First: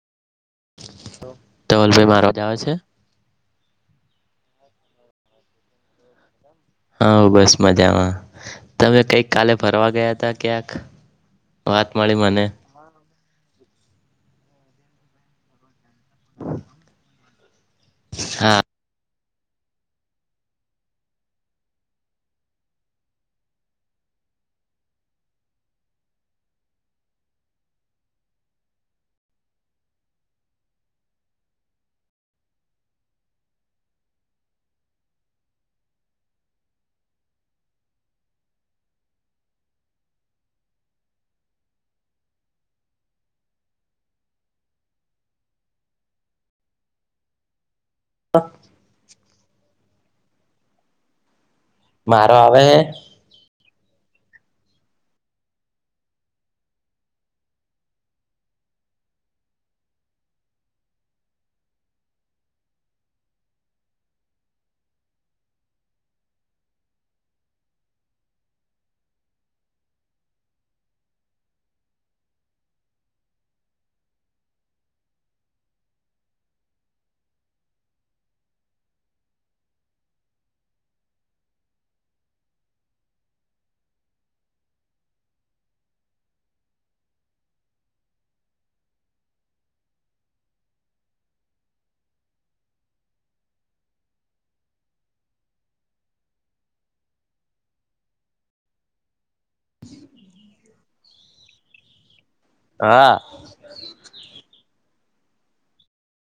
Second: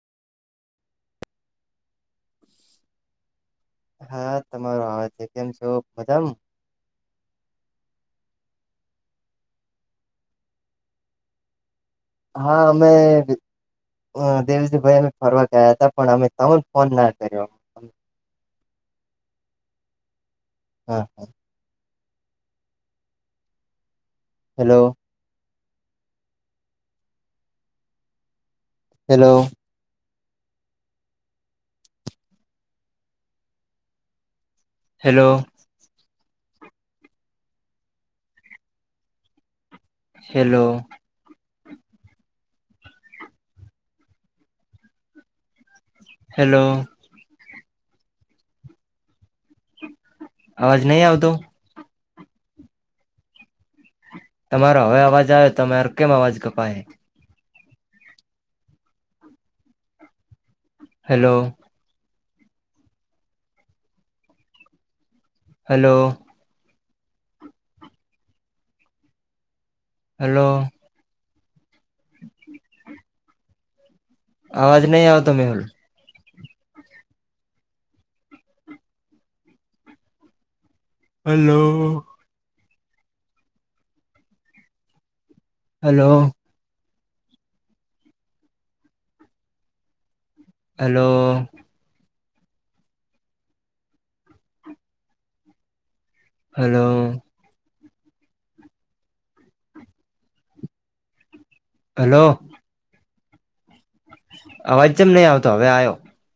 ધવલભાઈ મારો આવાજ આવે છે. હા તમારો આવાજ છે કેમ છો માજમ. હા બસમાં મજામાં તમે કંઈક કાલે ફરવા ગયા હતા ક્યાંક. વાત મળી મને. હા અમે અ દેવજીભાઈ અમે ફરવા ગયા હતા પણ અમે તમન ફોન ના કર્યો. હા. હા. Hello. Hello. Hello. Hello. Hello. હ. અવાજ નહી આવતો. મારો આવે છે. તમારો હવે અવાજ આવે તમારો કેમ અવાજ કપાય. હેલો. હલો. હલો. અવાજ નહી આવે તો મેલ. Hello. Hello. Hello. Hello. Hello. હા. અવાજ ચેમ નહીં આવતો હવે આયો.